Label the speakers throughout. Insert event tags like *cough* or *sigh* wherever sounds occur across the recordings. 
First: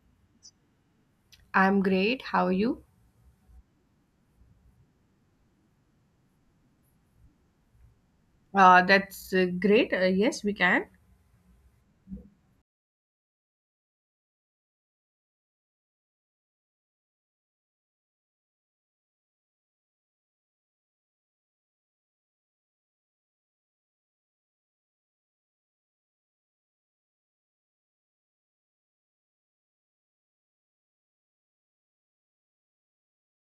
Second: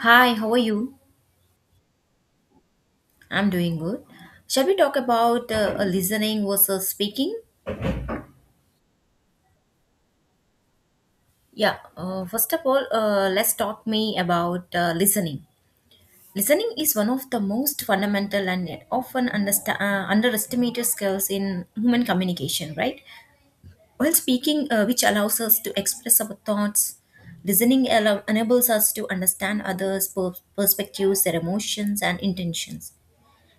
Speaker 1: Hi, how are you?
Speaker 2: I'm great. How are you?
Speaker 1: I'm doing good. Shall we talk about listening versus speaking?
Speaker 2: That's great. Yes, we can.
Speaker 1: Yeah, first of all, let's talk me about listening. Listening is one of the most fundamental and yet often underestimated skills in human communication, right? While speaking, which allows us to express our thoughts, enables us to understand others' perspectives, their emotions, and intentions.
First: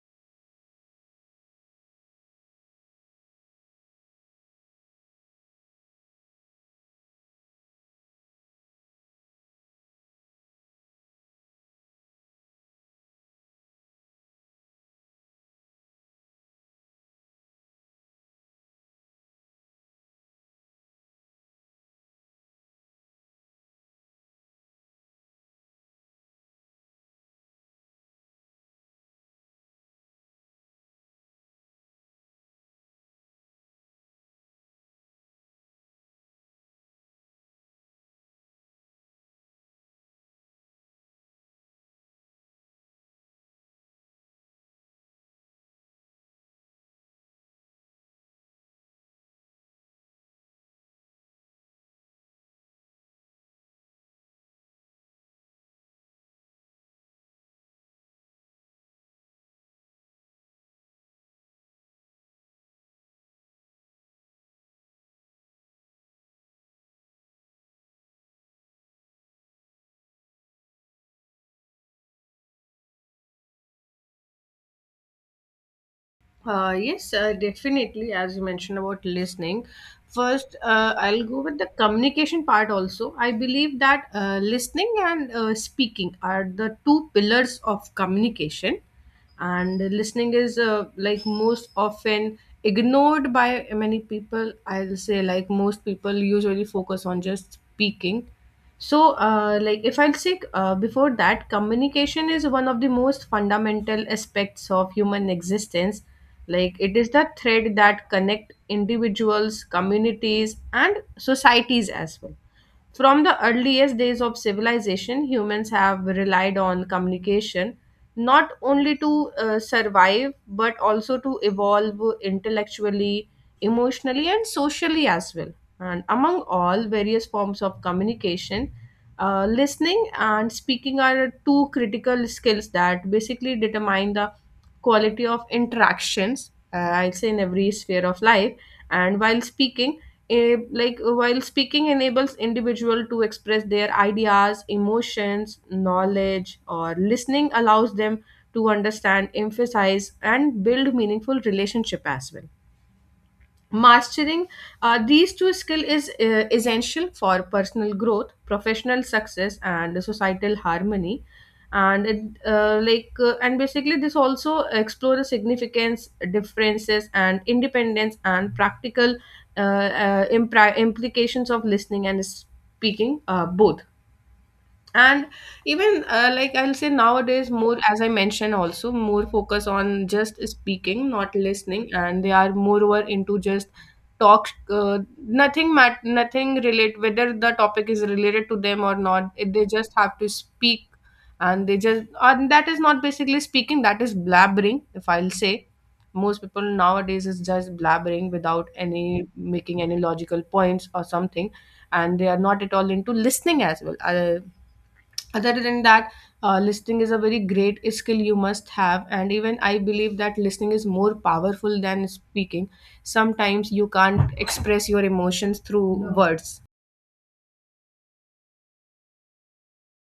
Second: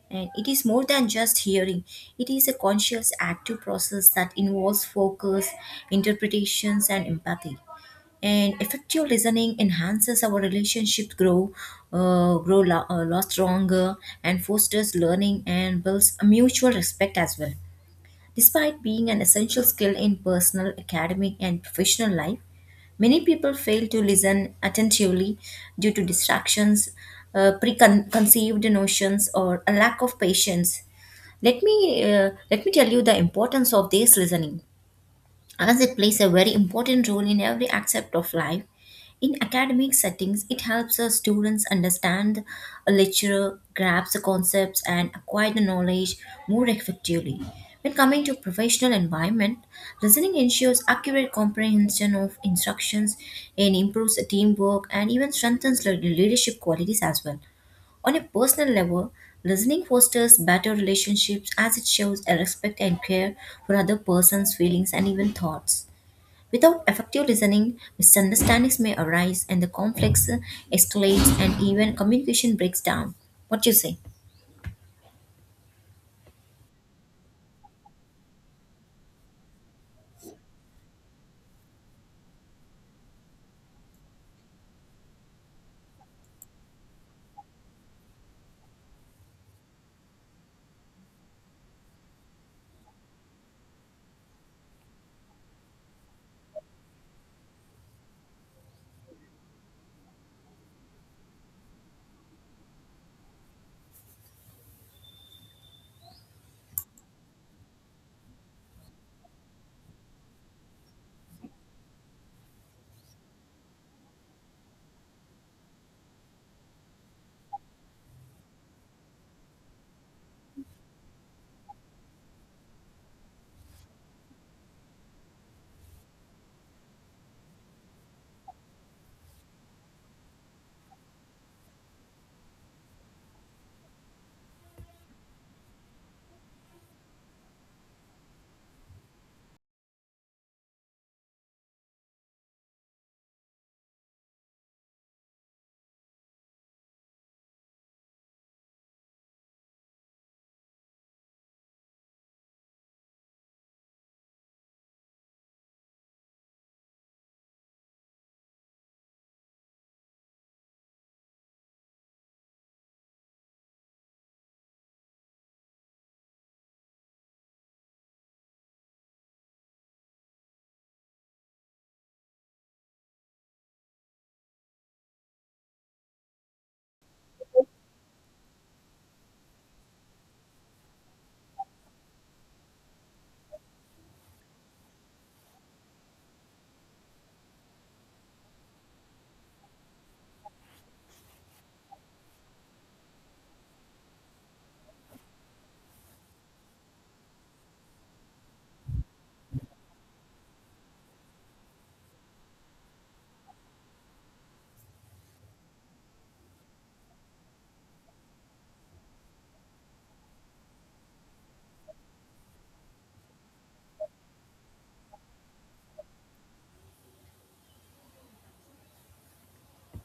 Speaker 1: And it is more than just hearing, it is a conscious active process that involves focus, interpretations, and empathy. And effective listening enhances our relationship grow, lot stronger, and fosters learning and builds a mutual respect as well. Despite being an essential skill in personal, academic, and professional life, many people fail to listen attentively due to distractions, preconceived notions, or a lack of patience. Let me tell you the importance of this listening, as it plays a very important role in every aspect of life. In academic settings, it helps the students understand a lecturer, grasp the concepts, and acquire the knowledge more effectively. When coming to professional environment, listening ensures accurate comprehension of instructions and improves teamwork and even strengthens leadership qualities as well. On a personal level, listening fosters better relationships as it shows a respect and care for other person's feelings and even thoughts. Without effective listening, misunderstandings may arise and the conflicts escalates and even communication breaks down. What do you say?
Speaker 2: Yes, definitely. As you mentioned about listening, first I'll go with the communication part also. I believe that listening and speaking are the two pillars of communication, and listening is like most often ignored by many people. I'll say like most people usually focus on just speaking so like if I'll say before that communication is one of the most fundamental aspects of human existence, like it is the thread that connect individuals, communities, and societies as well. From the earliest days of civilization, humans have relied on communication not only to survive but also to evolve intellectually, emotionally, and socially as well. And among all various forms of communication, listening and speaking are two critical skills that basically determine the quality of interactions, I'll say in every sphere of life. And while speaking while speaking enables individual to express their ideas, emotions, knowledge, or listening allows them to understand, emphasize, and build meaningful relationship as well. Mastering these two skills is essential for personal growth, professional success, and societal harmony. And it, like and basically, this also explore the significance, differences, and independence, and practical implications of listening and speaking both. And even like I'll say nowadays, more, as I mentioned also, more focus on just speaking, not listening, and they are moreover into just talk. Nothing relate, whether the topic is related to them or not, they just have to speak, and they just, and that is not basically speaking, that is blabbering, if I'll say. Most people nowadays is just blabbering without any making any logical points or something, and they are not at all into listening as well. Other than that, listening is a very great skill you must have, and even I believe that listening is more powerful than speaking. Sometimes you can't express your emotions through No. words.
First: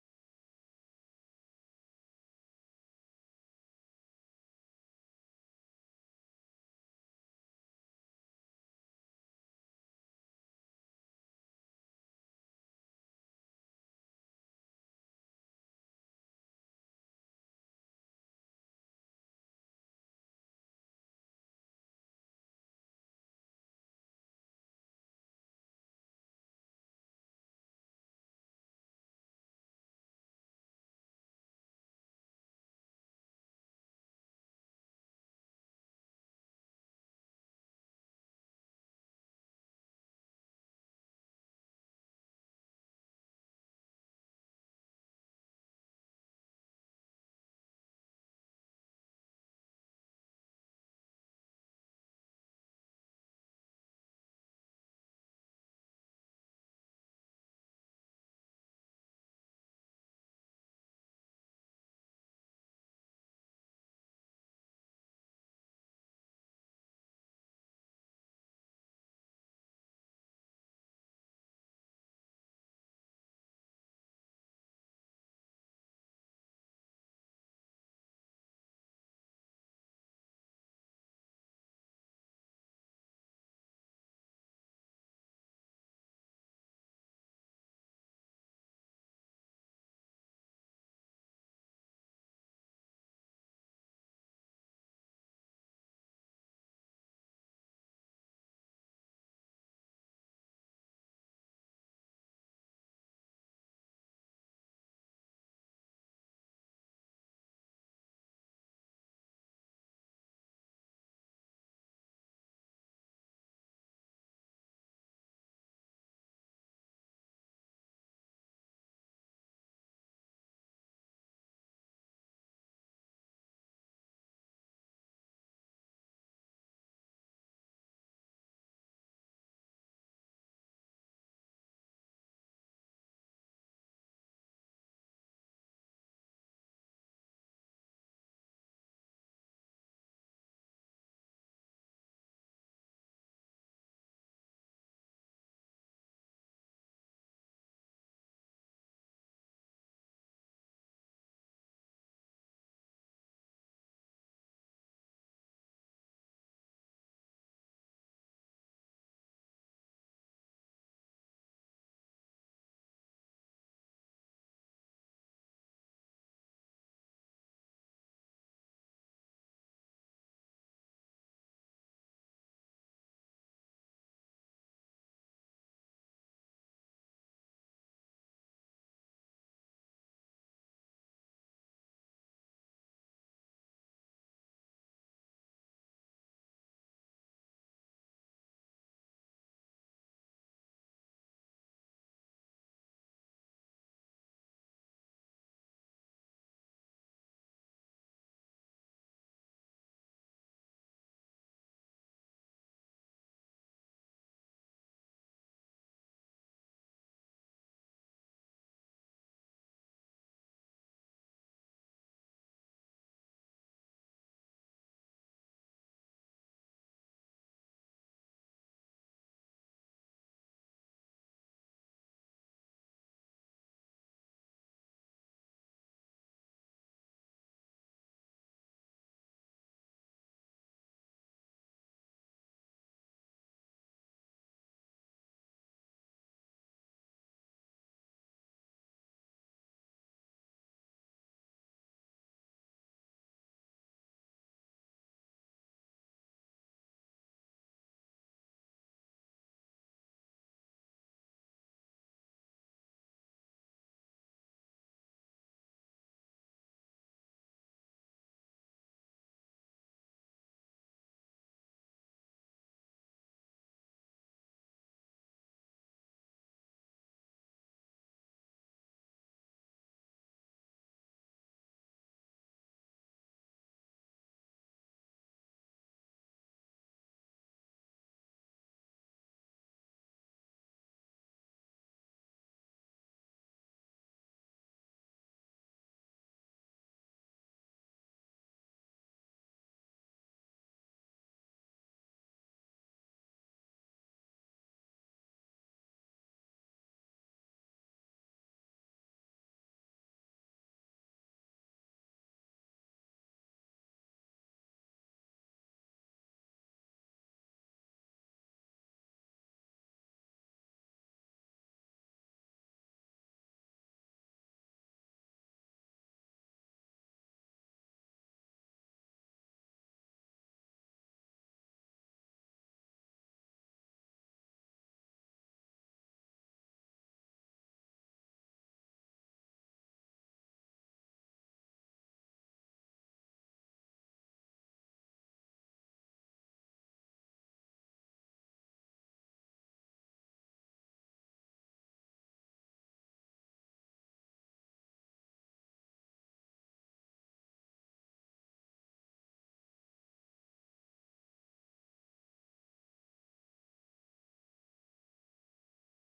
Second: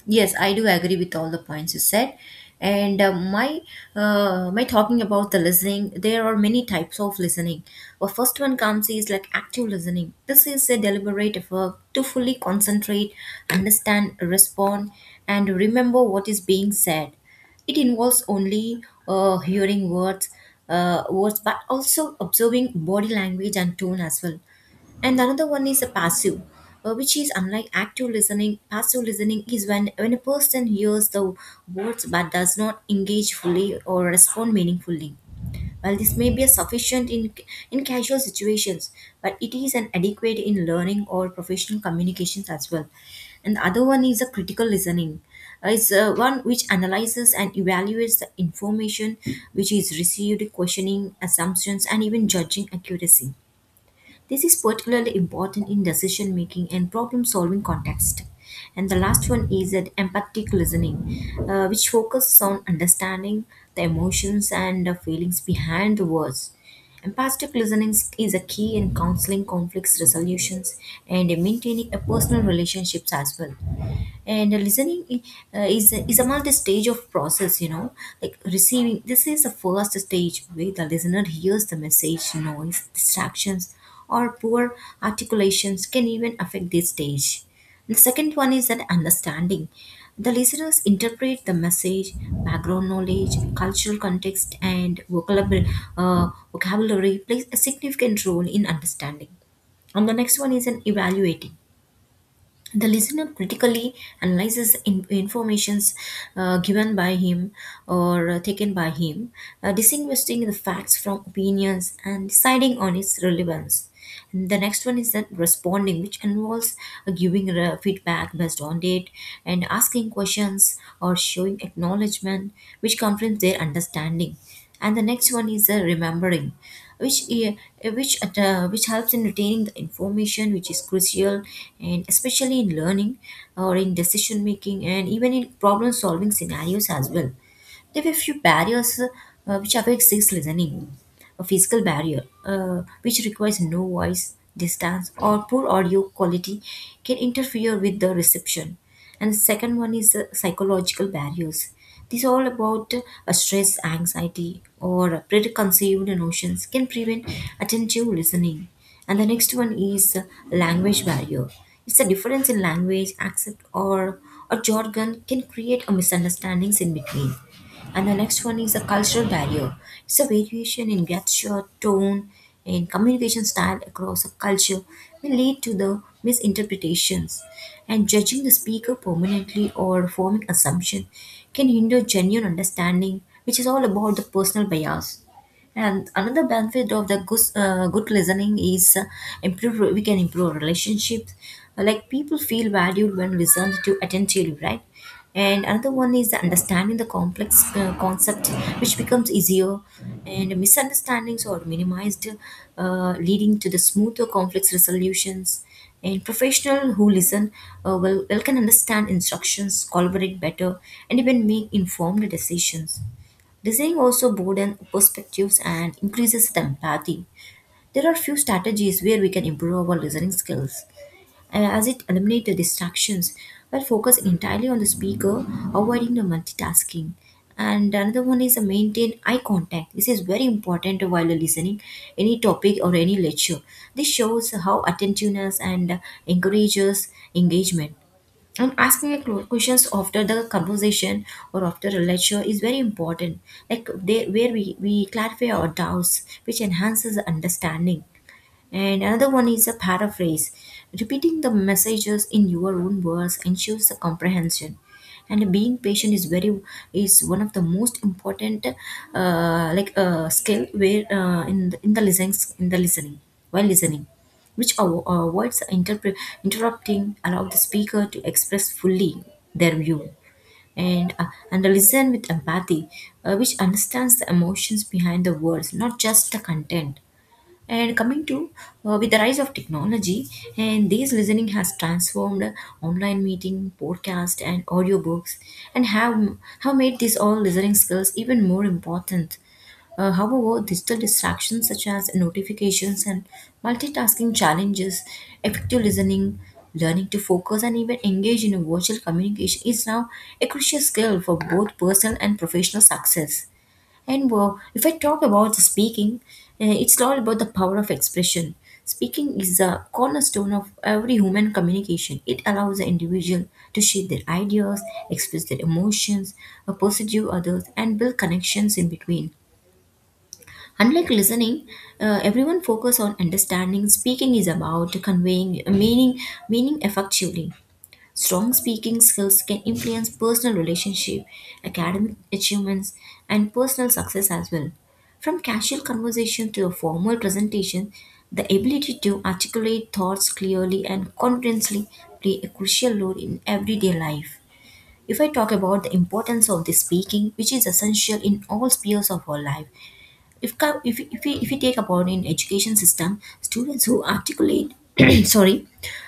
Speaker 1: Yes, I do agree with all the points you said. And my talking about the listening, there are many types of listening. The first one comes is like active listening. This is a deliberate effort to fully concentrate, understand, respond, and remember what is being said. It involves only uh, hearing words, words, but also observing body language and tone as well. And another one is a passive, which is unlike active listening. Passive listening is when a person hears the words but does not engage fully or respond meaningfully. While this may be sufficient in casual situations, but it is an adequate in learning or professional communications as well. And the other one is a critical listening. It's one which analyzes and evaluates the information which is received, questioning assumptions, and even judging accuracy. This is particularly important in decision making and problem solving context. And the last one is that empathic listening, which focuses on understanding the emotions and the feelings behind the words. Empathic listening is a key in counseling conflicts resolutions and maintaining a personal relationships as well. And the listening is a multi-stage of process, you know, like receiving. This is the first stage where the listener hears the message, noise, distractions, or poor articulations can even affect this stage. The second one is that understanding. The listeners interpret the message, background knowledge, cultural context, and vocabulary plays a significant role in understanding. And the next one is an evaluating. The listener critically analyzes informations given by him or taken by him, distinguishing the facts from opinions and deciding on its relevance. And the next one is that responding, which involves giving feedback based on it and asking questions or showing acknowledgement, which confirms their understanding and the next one is remembering which uh, which helps in retaining the information which is crucial and especially in learning or in decision making and even in problem solving scenarios as well. There were few barriers which affect six listening. A physical barrier, which requires no voice, distance, or poor audio quality, can interfere with the reception. And the second one is the psychological barriers. These all about stress, anxiety, or preconceived notions can prevent attentive listening. And the next one is language barrier. It's a difference in language, accent, or a jargon can create a misunderstandings in between. And the next one is the cultural barrier. It's a variation in gesture, tone, and communication style across a culture may lead to the misinterpretations. And judging the speaker permanently or forming assumption can hinder genuine understanding, which is all about the personal bias. And another benefit of the good listening is improve. We can improve relationships. Like people feel valued when listened to attentively, right? And another one is the understanding the complex concept, which becomes easier, and misunderstandings are minimized, leading to the smoother conflict resolutions. And professional who listen well can understand instructions, collaborate better, and even make informed decisions. Design also broadens perspectives and increases the empathy. There are few strategies where we can improve our listening skills, and as it eliminates the distractions while focusing entirely on the speaker, avoiding the multitasking. And another one is to maintain eye contact. This is very important while listening any topic or any lecture. This shows how attentiveness and encourages engagement. And asking a questions after the conversation or after a lecture is very important, like they, where we clarify our doubts, which enhances the understanding. And another one is a paraphrase. Repeating the messages in your own words ensures the comprehension. And being patient is very is one of the most important skill where in the listening while listening, which avoids interrupting, allow the speaker to express fully their view and and listen with empathy, which understands the emotions behind the words, not just the content. And coming to with the rise of technology, and this listening has transformed online meeting, podcast, and audiobooks, and have made these all listening skills even more important. However, digital distractions such as notifications and multitasking challenges effective listening, learning to focus, and even engage in a virtual communication is now a crucial skill for both personal and professional success. And well, if I talk about the speaking, it's all about the power of expression. Speaking is a cornerstone of every human communication. It allows the individual to share their ideas, express their emotions, pursue others, and build connections in between. Unlike listening, everyone focus on understanding. Speaking is about conveying meaning effectively. Strong speaking skills can influence personal relationship, academic achievements, and personal success as well. From casual conversation to a formal presentation, the ability to articulate thoughts clearly and confidently play a crucial role in everyday life. If I talk about the importance of the speaking, which is essential in all spheres of our life, if, co- if we take about in education system, students who articulate, *clears throat* sorry,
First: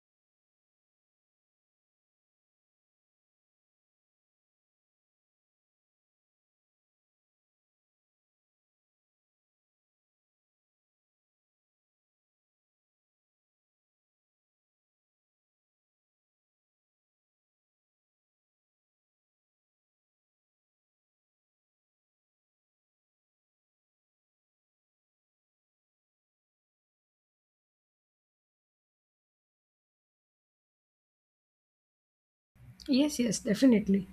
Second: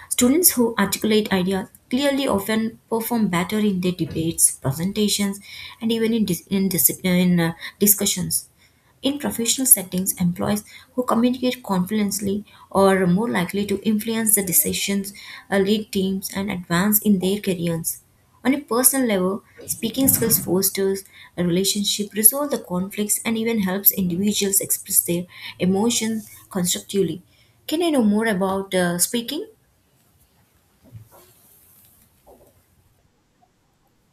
Speaker 1: students who articulate ideas clearly often perform better in their debates, presentations, and even in discussions. In professional settings, employees who communicate confidently are more likely to influence the decisions, lead teams, and advance in their careers. On a personal level, speaking skills fosters a relationship, resolve the conflicts, and even helps individuals express their emotions constructively. Can I know more about speaking?
Speaker 2: Yes, yes, definitely.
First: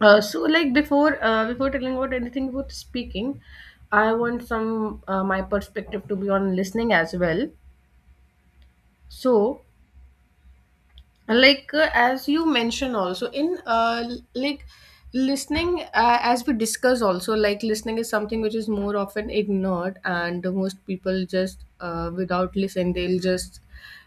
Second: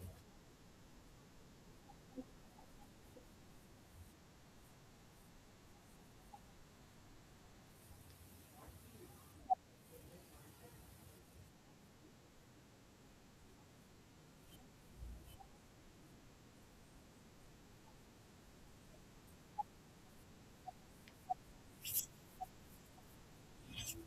Speaker 2: So, like before, before telling about anything about speaking, I want some my perspective to be on listening as well. So, like as you mentioned also in like listening, as we discuss also, like listening is something which is more often ignored, and most people just without listen they'll just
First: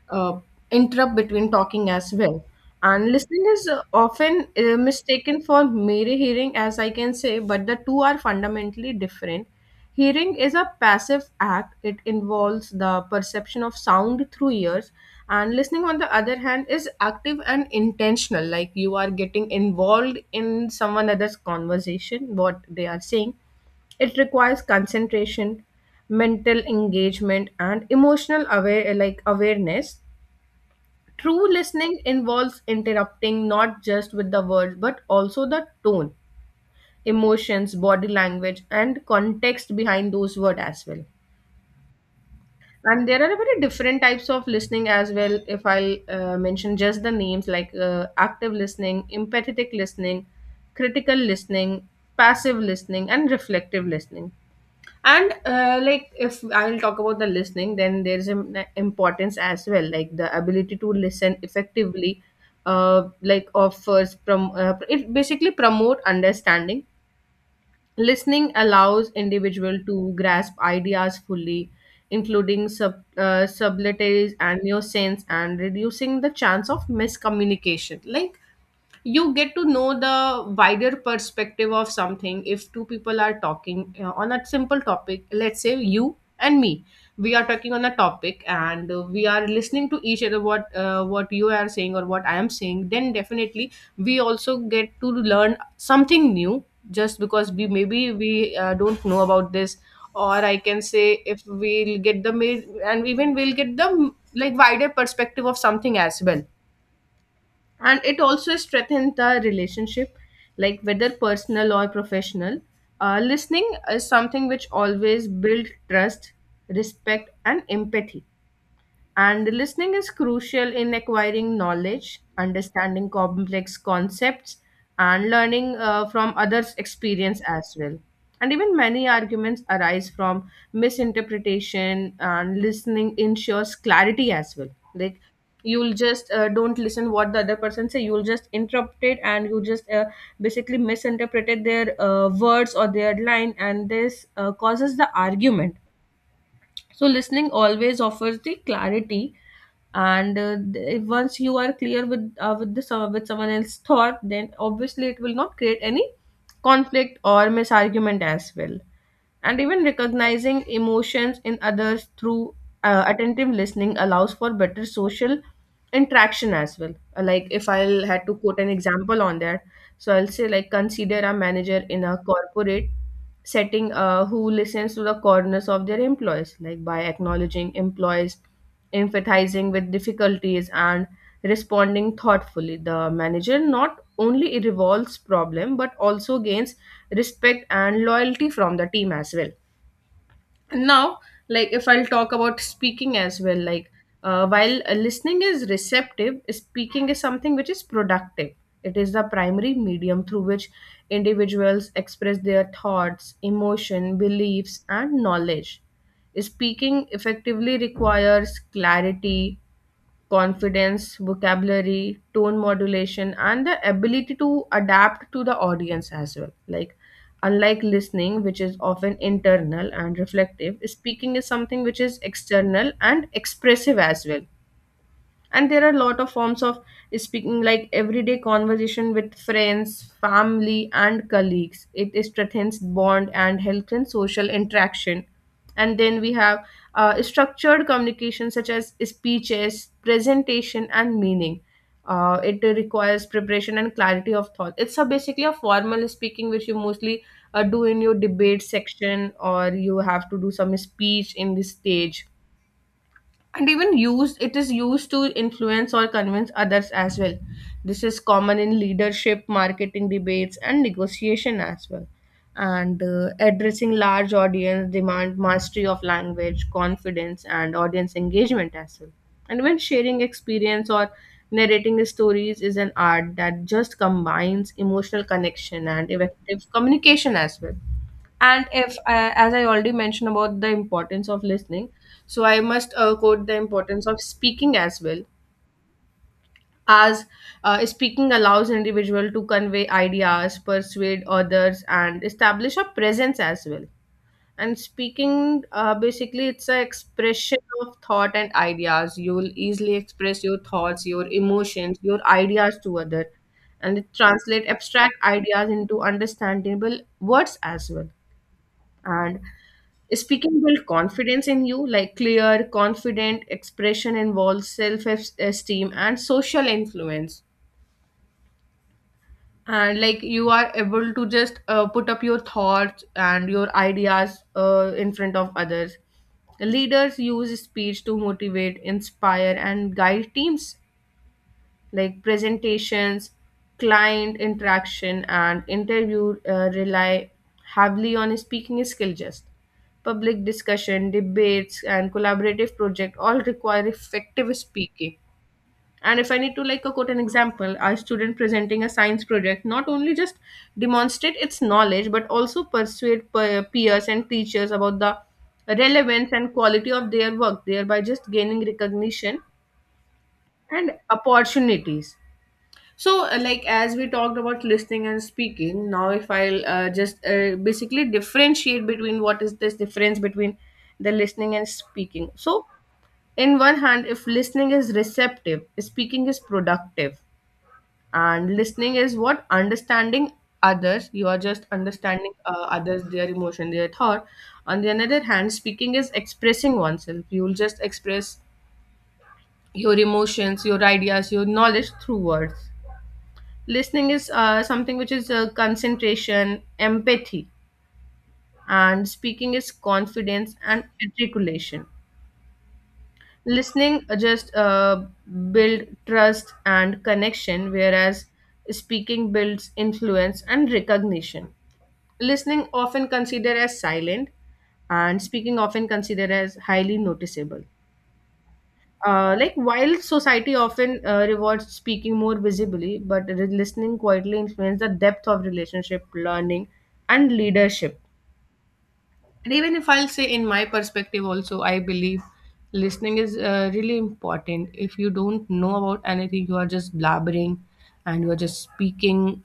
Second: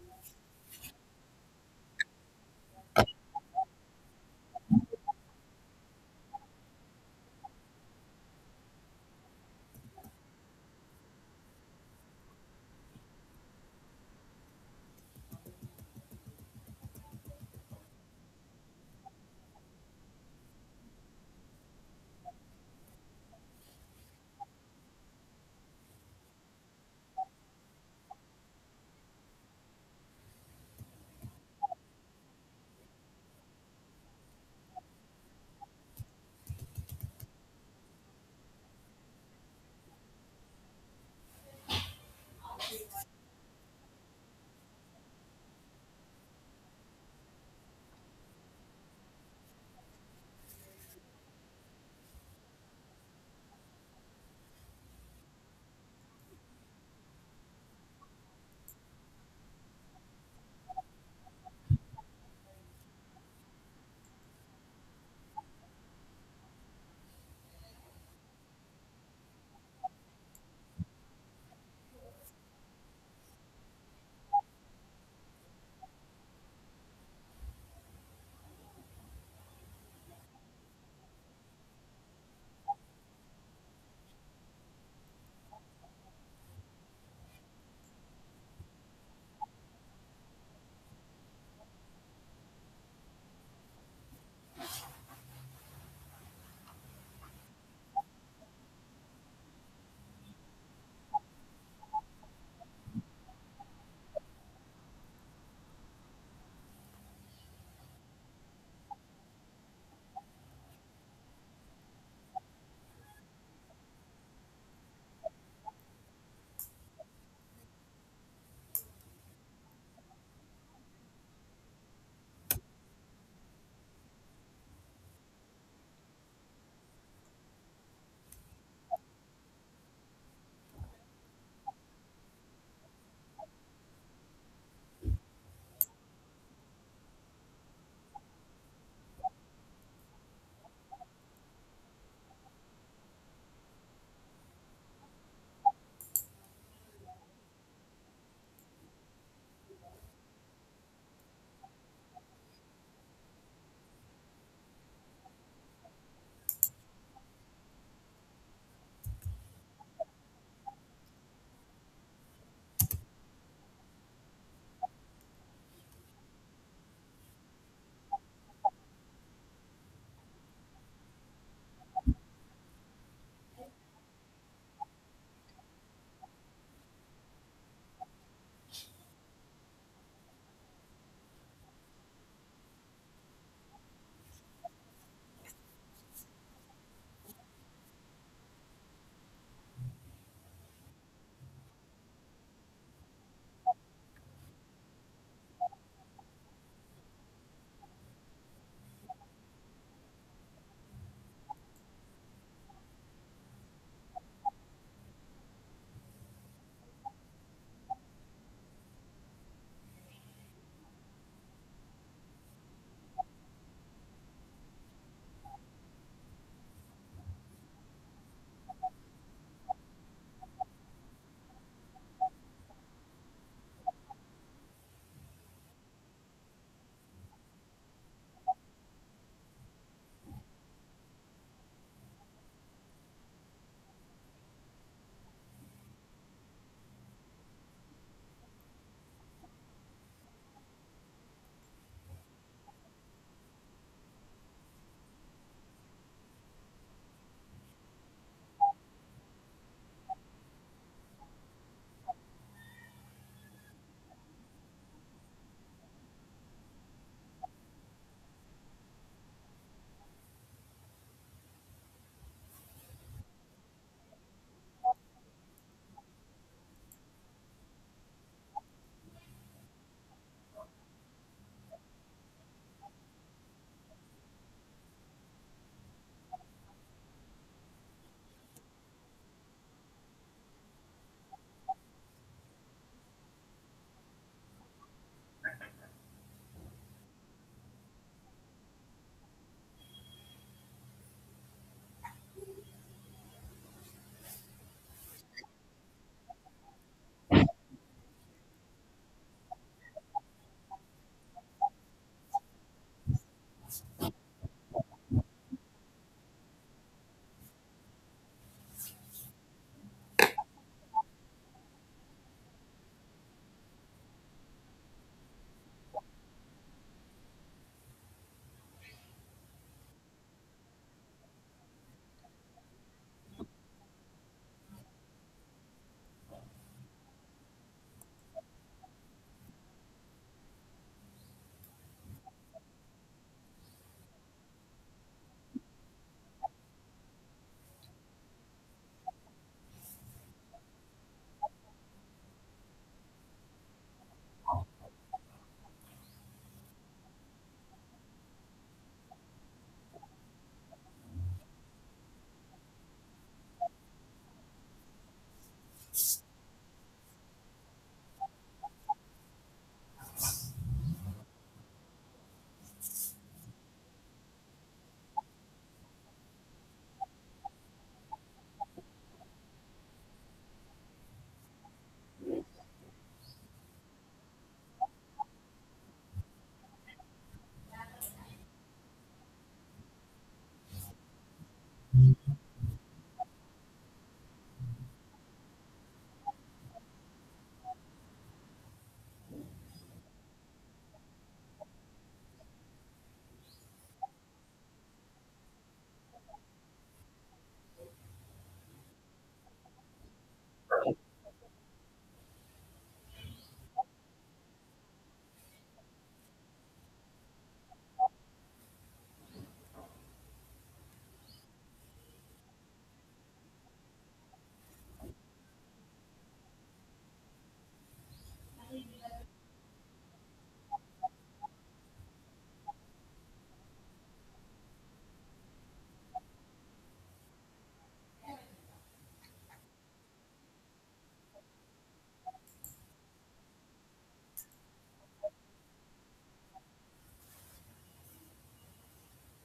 Speaker 2: uh, interrupt between talking as well. And listening is often mistaken for mere hearing, as I can say, but the two are fundamentally different. Hearing is a passive act; it involves the perception of sound through ears. And listening, on the other hand, is active and intentional, like you are getting involved in someone else's conversation, what they are saying. It requires concentration, mental engagement, and emotional awareness. True listening involves interrupting not just with the words but also the tone, emotions, body language, and context behind those words as well. And there are very different types of listening as well. If I'll mention just the names, like active listening, empathetic listening, critical listening, passive listening, and reflective listening. And like if I'll talk about the listening, then there's an importance as well, like the ability to listen effectively, like offers from it basically promote understanding. Listening allows individual to grasp ideas fully, including subtleties and nuisance, and reducing the chance of miscommunication. Like, you get to know the wider perspective of something. If two people are talking on a simple topic, let's say you and me, we are talking on a topic, and we are listening to each other, what you are saying or what I am saying, then definitely we also get to learn something new, just because we, maybe we don't know about this. Or I can say if we'll and even we'll get the like wider perspective of something as well. And it also strengthens the relationship, like whether personal or professional. Listening is something which always builds trust, respect, and empathy. And listening is crucial in acquiring knowledge, understanding complex concepts, and learning from others' experience as well. And even many arguments arise from misinterpretation, and listening ensures clarity as well. Like, you'll just don't listen what the other person say. You'll just interrupt it, and you just basically misinterpreted their words or their line, and this causes the argument. So listening always offers the clarity, and once you are clear with with someone else's thought, then obviously it will not create any conflict or misargument as well. And even recognizing emotions in others through attentive listening allows for better social interaction as well. Like if I'll had to quote an example on that, so I'll say, like, consider a manager in a corporate setting who listens to the corners of their employees, like by acknowledging employees, empathizing with difficulties, and responding thoughtfully, the manager not only resolves problem but also gains respect and loyalty from the team as well. Now, like if I'll talk about speaking as well, like while listening is receptive, speaking is something which is productive. It is the primary medium through which individuals express their thoughts, emotion, beliefs, and knowledge. Speaking effectively requires clarity, confidence, vocabulary, tone modulation, and the ability to adapt to the audience as well. Like, unlike listening, which is often internal and reflective, speaking is something which is external and expressive as well. And there are a lot of forms of speaking, like everyday conversation with friends, family, and colleagues. It strengthens bond and helps in social interaction. And then we have structured communication such as speeches, presentation, and meaning. It requires preparation and clarity of thought. It's a basically a formal speaking which you mostly do in your debate section or you have to do some speech in the stage. And even used, it is used to influence or convince others as well. This is common in leadership, marketing, debates, and negotiation as well. And addressing large audience demand mastery of language, confidence, and audience engagement as well. And when sharing experience or narrating stories is an art that just combines emotional connection and effective communication as well. And if as I already mentioned about the importance of listening, so I must quote the importance of speaking as well. As speaking allows individual to convey ideas, persuade others, and establish a presence as well. And speaking, basically, it's an expression of thought and ideas. You will easily express your thoughts, your emotions, your ideas to other. And it translate abstract ideas into understandable words as well. And speaking build confidence in you, like clear, confident expression involves self esteem and social influence. And like you are able to just put up your thoughts and your ideas in front of others. Leaders use speech to motivate, inspire, and guide teams, like presentations, client interaction, and interview rely heavily on speaking skill just. Public discussion, debates, and collaborative project all require effective speaking. And if I need to like a quote an example, a student presenting a science project not only just demonstrate its knowledge but also persuade peers and teachers about the relevance and quality of their work, thereby just gaining recognition and opportunities. So, like as we talked about listening and speaking, now if I'll just basically differentiate between what is this difference between the listening and speaking. So, in one hand, if listening is receptive, speaking is productive, and listening is what understanding others. You are just understanding others, their emotion, their thought. On the another hand, speaking is expressing oneself. You will just express your emotions, your ideas, your knowledge through words. Listening is something which is concentration, empathy, and speaking is confidence and articulation. Listening just build trust and connection, whereas speaking builds influence and recognition. Listening often considered as silent, and speaking often considered as highly noticeable. Like while society often rewards speaking more visibly, but listening quietly influences the depth of relationship, learning, and leadership. And even if I'll say, in my perspective, also, I believe listening is really important. If you don't know about anything, you are just blabbering and you are just speaking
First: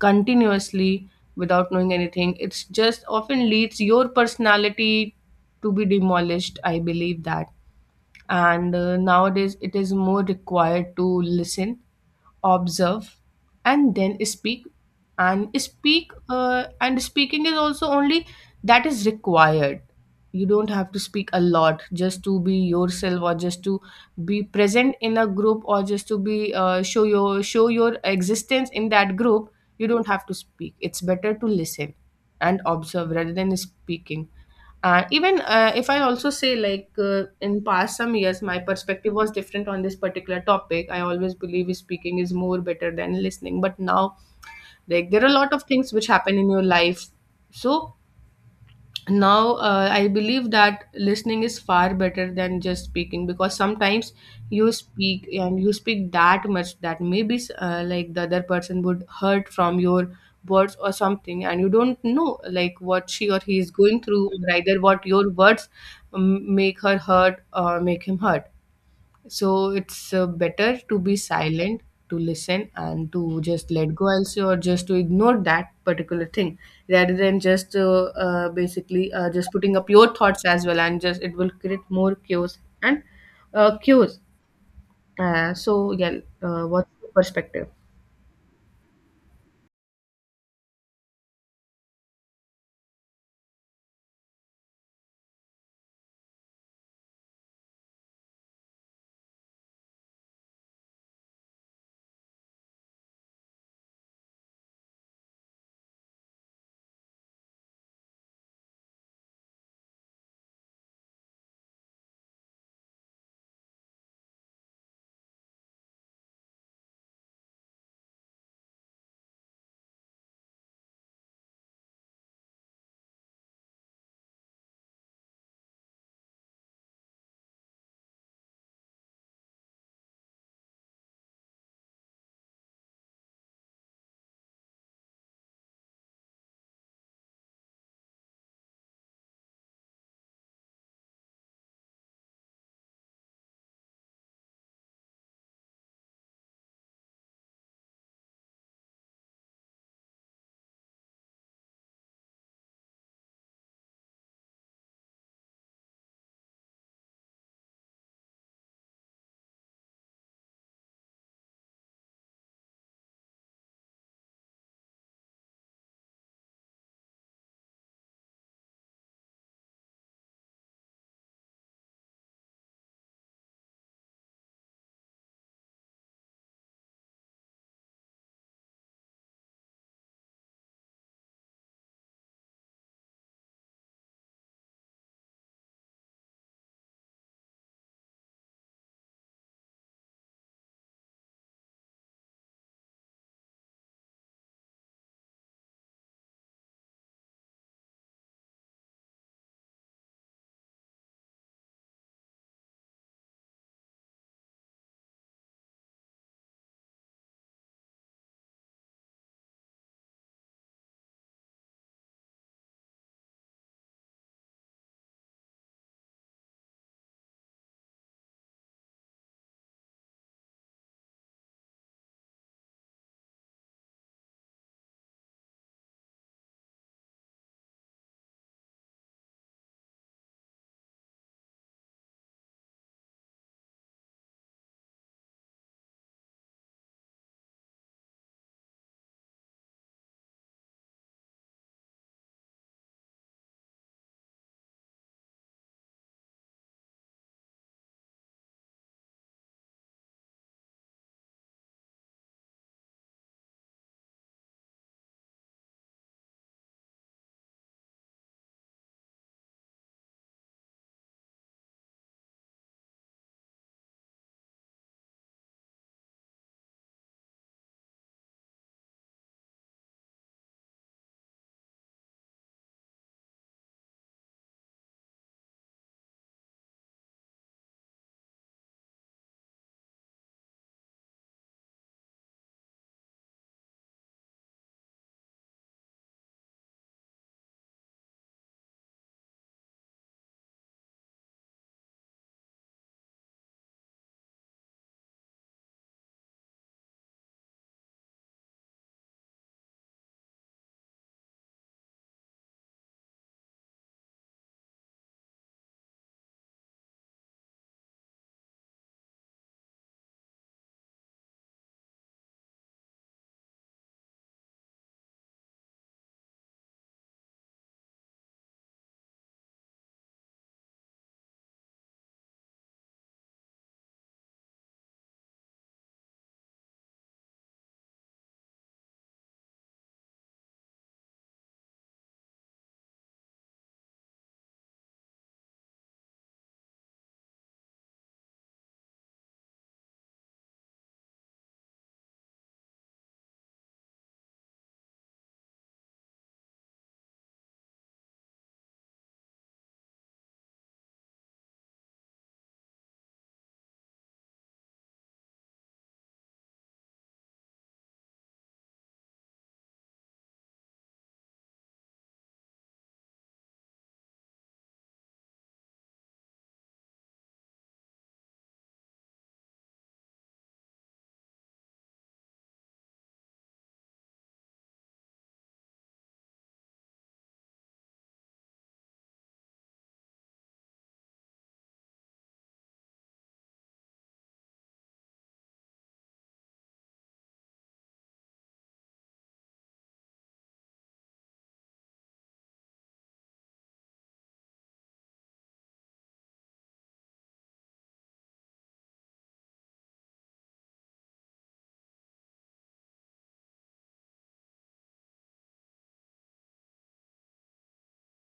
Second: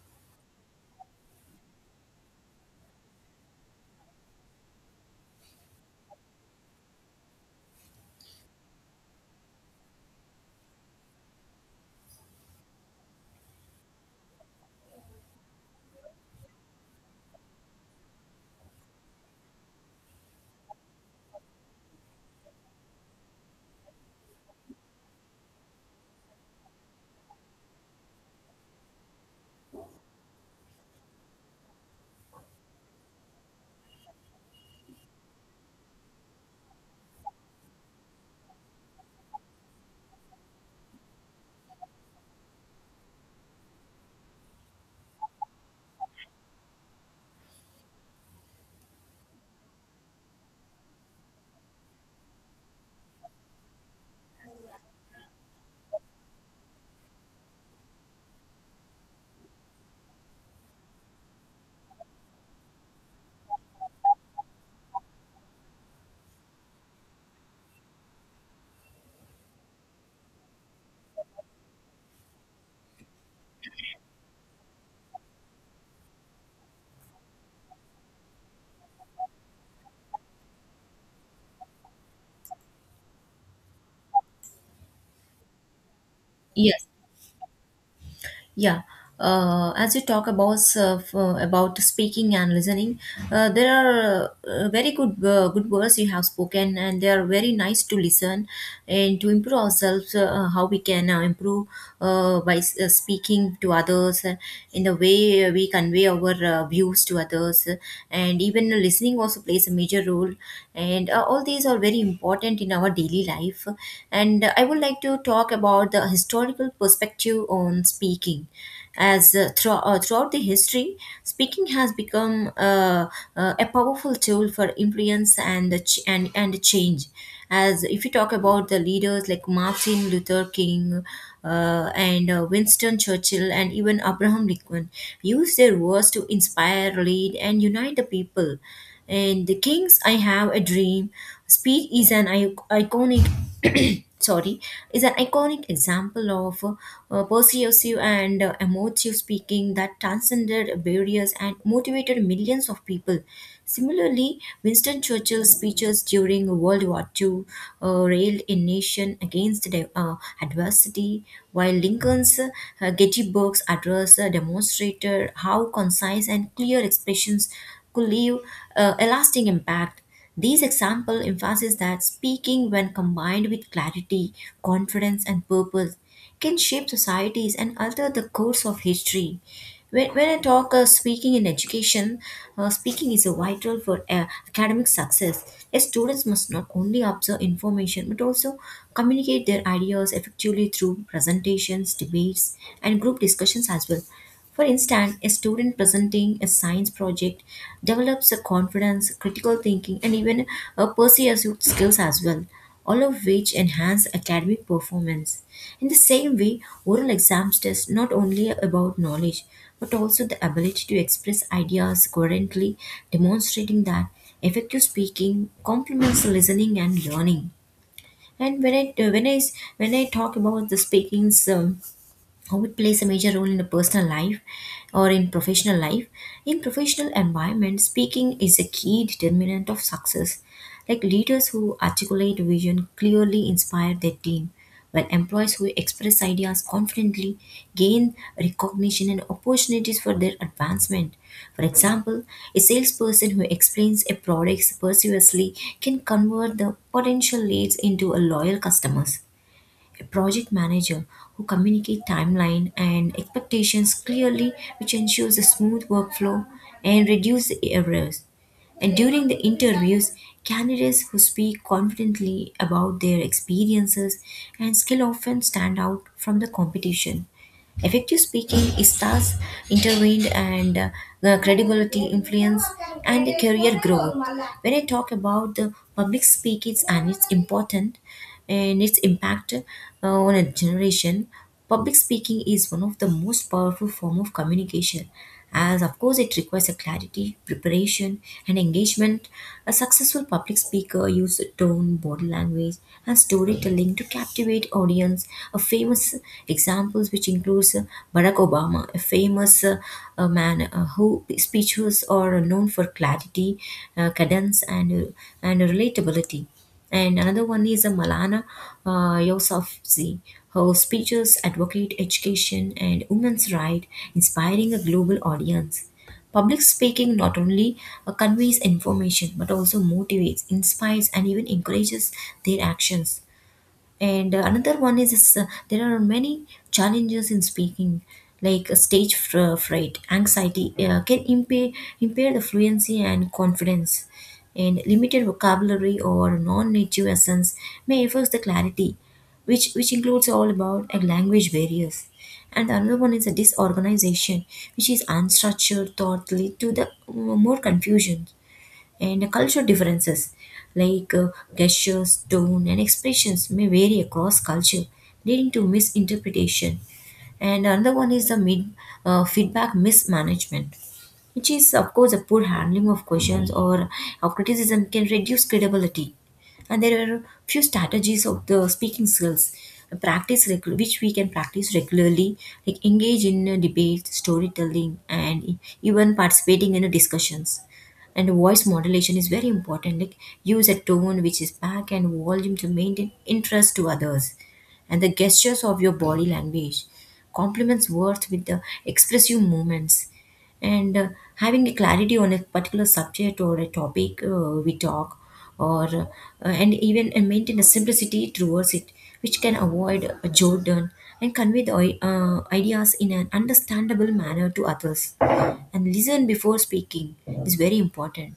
Speaker 2: continuously without knowing anything. It's just often leads your personality to be demolished. I believe that, and nowadays it is more required to listen, observe, and then speak. And speaking is also only that is required. You don't have to speak a lot just to be yourself or just to be present in a group or just to be, show your existence in that group. You don't have to speak. It's better to listen and observe rather than speaking. Even if I also say like, in past some years my perspective was different on this particular topic. I always believe speaking is more better than listening. But now, like, there are a lot of things which happen in your life. So now, I believe that listening is far better than just speaking, because sometimes you speak and you speak that much that maybe, like, the other person would hurt from your words or something, and you don't know like what she or he is going through, or either what your words make her hurt or make him hurt. So it's better to be silent, to listen, and to just let go, also, or just to ignore that particular thing, rather than just basically just putting up your thoughts as well, and just it will create more chaos and chaos. So yeah,
Speaker 1: Yes.
Speaker 2: what's your perspective?
Speaker 1: Yeah. As you talk about about speaking and listening, there are very good words you have spoken, and they are very nice to listen and to improve ourselves. How we can improve by speaking to others in the way we convey our views to others, and even listening also plays a major role. And all these are very important in our daily life, and I would like to talk about the historical perspective on speaking. As throughout the history, speaking has become a powerful tool for influence and and change. As if you talk about the leaders like Martin Luther King and Winston Churchill and even Abraham Lincoln, used their words to inspire, lead, and unite the people and the King's "I Have a Dream" speech is iconic *coughs* *clears throat* sorry is an iconic example of persuasive and emotive speaking that transcended barriers and motivated millions of people. Similarly, Winston Churchill's speeches during World War II railed a nation against adversity, while Lincoln's Gettysburg's address demonstrated how concise and clear expressions could leave a lasting impact. These examples emphasize that speaking, when combined with clarity, confidence, and purpose, can shape societies and alter the course of history. When I talk speaking in education, speaking is a vital for academic success. As students must not only observe information but also communicate their ideas effectively through presentations, debates, and group discussions as well. For instance, a student presenting a science project develops a confidence, critical thinking, and even a persuasive skills as well, all of which enhance academic performance. In the same way, oral exams test not only about knowledge but also the ability to express ideas coherently, demonstrating that effective speaking complements listening and learning. And when I talk about the speaking's, how it plays a major role in the personal life or in professional life, in professional environment, speaking is a key determinant of success. Like leaders who articulate vision clearly inspire their team, while employees who express ideas confidently gain recognition and opportunities for their advancement. For example, a salesperson who explains a product persuasively can convert the potential leads into a loyal customers. A project manager who communicates timeline and expectations clearly, which ensures a smooth workflow and reduces errors. And during the interviews, candidates who speak confidently about their experiences and skill often stand out from the competition. Effective speaking is stars intervened and the credibility, influence, and the career growth. When I talk about the public speaking and its important and its impact on a generation, public speaking is one of the most powerful form of communication, as of course it requires a clarity, preparation, and engagement. A successful public speaker uses tone, body language, and storytelling to captivate audience. A famous examples which includes Barack Obama, a famous man who speeches are known for clarity, cadence, and and relatability. And another one is a Malana Yousafzai. Her speeches advocate education and women's rights, inspiring a global audience. Public speaking not only conveys information but also motivates, inspires, and even encourages their actions. And another one is, there are many challenges in speaking, like stage fright anxiety can impair the fluency and confidence. And limited vocabulary or non-native essence may affect the clarity, which includes all about language barriers. And another one is a disorganization, which is unstructured thought lead to the more confusion. And culture differences, like gestures, tone, and expressions may vary across culture, leading to misinterpretation. And another one is the feedback mismanagement, which is, of course, a poor handling of questions or of criticism can reduce credibility. And there are few strategies of the speaking skills. Which we can practice regularly, like engage in a debate, storytelling, and even participating in a discussions. And voice modulation is very important. Like use a tone which is back and volume to maintain interest to others. And the gestures of your body language complements words with the expressive movements. And having a clarity on a particular subject or a topic we talk or and even maintain a simplicity towards it, which can avoid a jordan and convey the ideas in an understandable manner to others. And listen before speaking is very important,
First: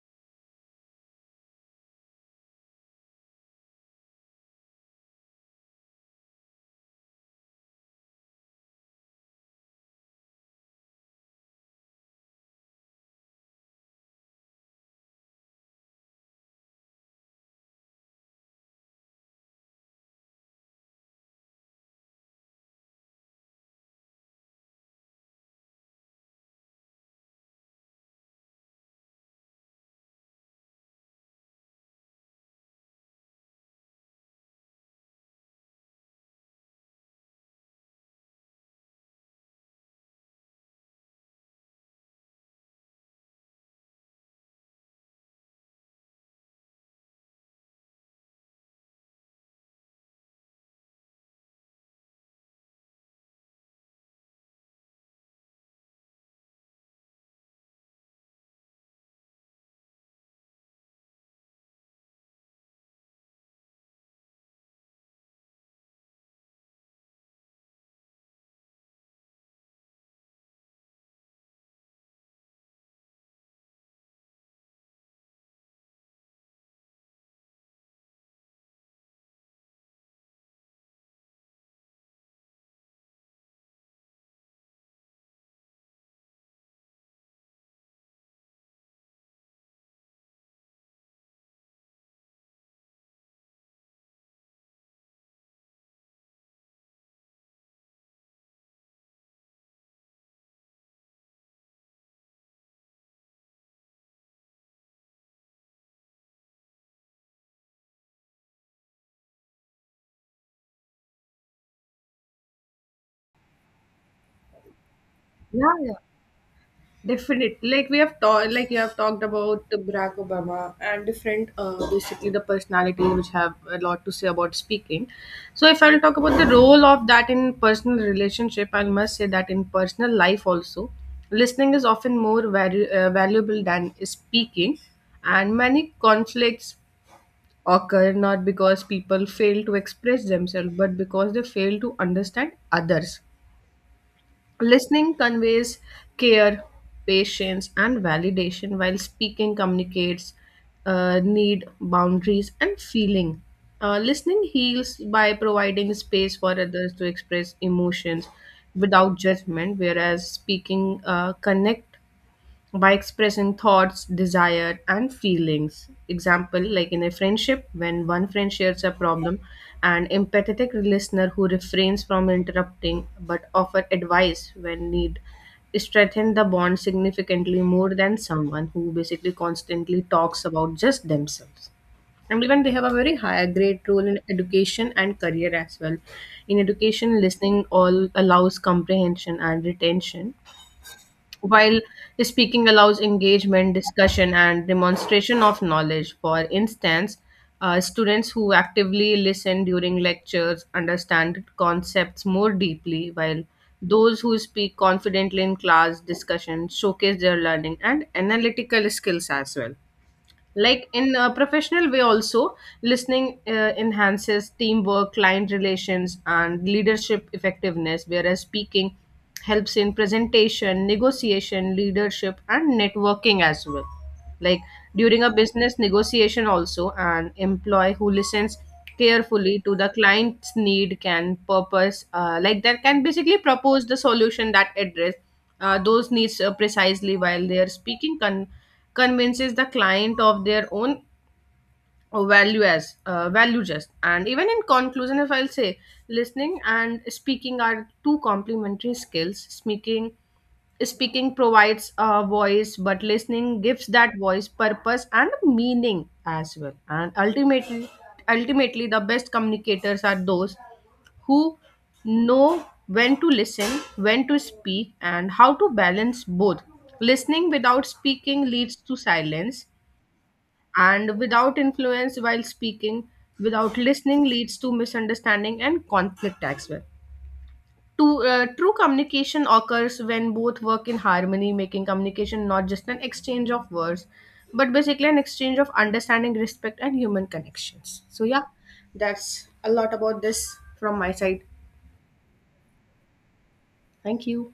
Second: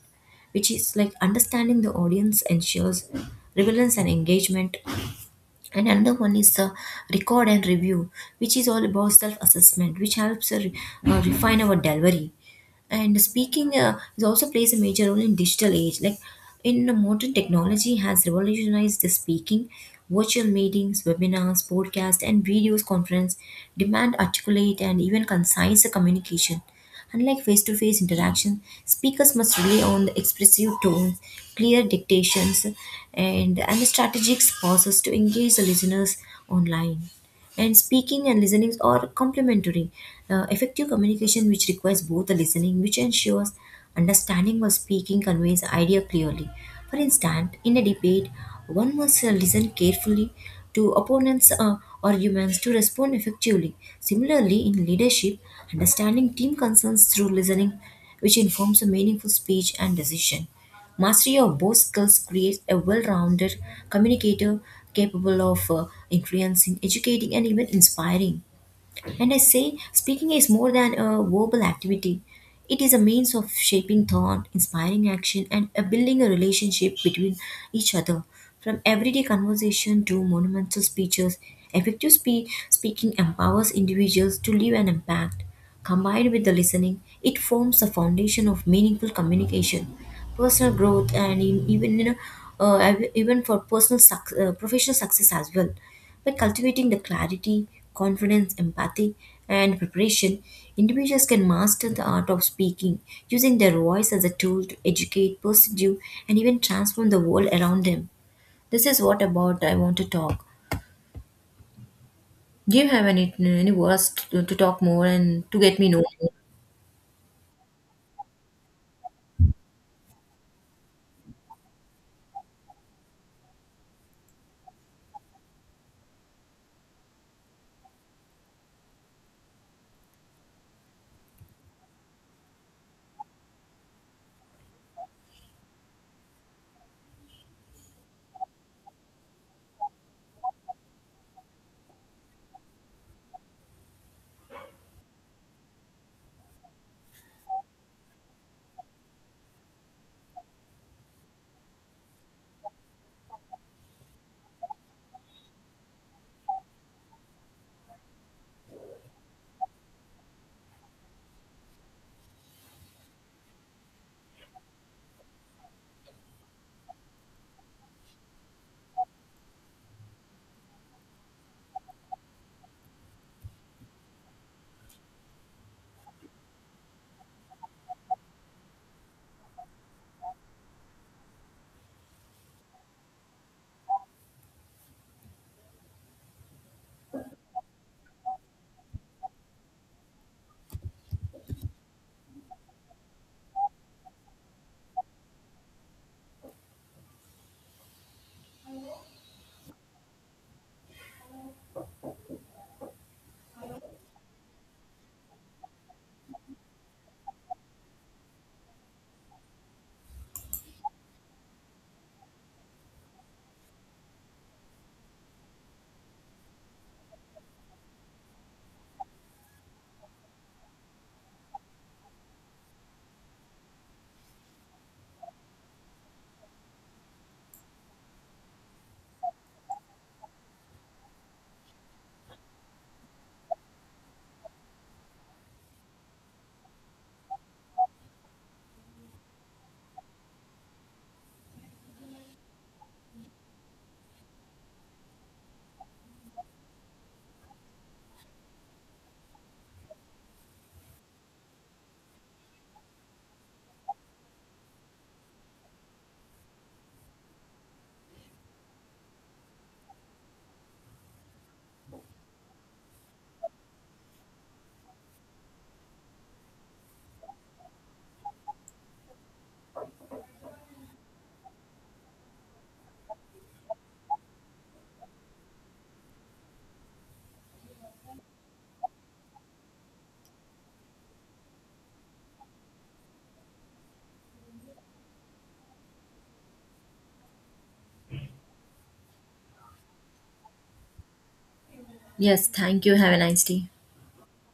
Speaker 1: which is like understanding the audience ensures relevance and engagement. And another one is the record and review, which is all about self-assessment, which helps refine our delivery. And speaking is also plays a major role in digital age, like in the modern technology has revolutionized the speaking. Virtual meetings, webinars, podcasts, and videos conference demand articulate and even concise communication. Unlike face-to-face interaction, speakers must rely on the expressive tones, clear dictations, and strategic pauses to engage the listeners online. And speaking and listening are complementary. Effective communication, which requires both the listening, which ensures understanding, while speaking conveys idea clearly. For instance, in a debate, one must listen carefully to opponents' arguments to respond effectively. Similarly, in leadership, understanding team concerns through listening, which informs a meaningful speech and decision. Mastery of both skills creates a well rounded communicator capable of influencing, educating, and even inspiring. And I say, speaking is more than a verbal activity. It is a means of shaping thought, inspiring action, and building a relationship between each other. From everyday conversation to monumental speeches, effective speaking empowers individuals to leave an impact. Combined with the listening, it forms the foundation of meaningful communication, personal growth, and in, even you know, uh, even for professional success as well. By cultivating the clarity, confidence, empathy, and preparation, individuals can master the art of speaking, using their voice as a tool to educate, pursue, and even transform the world around them. This is what about I want to talk. Do you have any words to talk more and to
Speaker 2: Yeah,
Speaker 1: get me
Speaker 2: yeah.
Speaker 1: know?
Speaker 2: Definitely, like we have talked, like you have talked about Barack Obama and different, basically the personalities which have a lot to say about speaking. So, if I'll talk about the role of that in personal relationship, I must say that in personal life also, listening is often more valuable than speaking, and many conflicts occur not because people fail to express themselves, but because they fail to understand others. Listening conveys care, patience, and validation, while speaking communicates need, boundaries, and feeling. Listening heals by providing space for others to express emotions without judgment, whereas speaking connects by expressing thoughts, desire, and feelings. Example, like in a friendship, when one friend shares a problem, an empathetic listener who refrains from interrupting but offer advice when need strengthen the bond significantly more than someone who basically constantly talks about just themselves. And even they have a very high great role in education and career as well. In education, listening all allows comprehension and retention, while speaking allows engagement, discussion, and demonstration of knowledge. For instance, students who actively listen during lectures understand concepts more deeply, while those who speak confidently in class discussion showcase their learning and analytical skills as well. Like, in a professional way also, listening enhances teamwork, client relations, and leadership effectiveness, whereas speaking helps in presentation, negotiation, leadership, and networking as well. Like, during a business negotiation also, an employee who listens carefully to the client's need can purpose, like, that can basically propose the solution that address those needs precisely, while they are convinces the client of their own or value as, value just. And even in conclusion, if I'll say, listening and speaking are two complementary skills. Speaking provides a voice, but listening gives that voice purpose and meaning as well. And ultimately, the best communicators are those who know when to listen, when to speak, and how to balance both. Listening without speaking leads to silence and without influence, while speaking without listening leads to misunderstanding and conflict as well. True communication occurs when both work in harmony, making communication not just an exchange of words, but basically an exchange of understanding, respect, and human connections. So yeah, that's a lot about this from my side.
Speaker 1: Yes, thank you. Have a nice day.
Speaker 2: Thank you.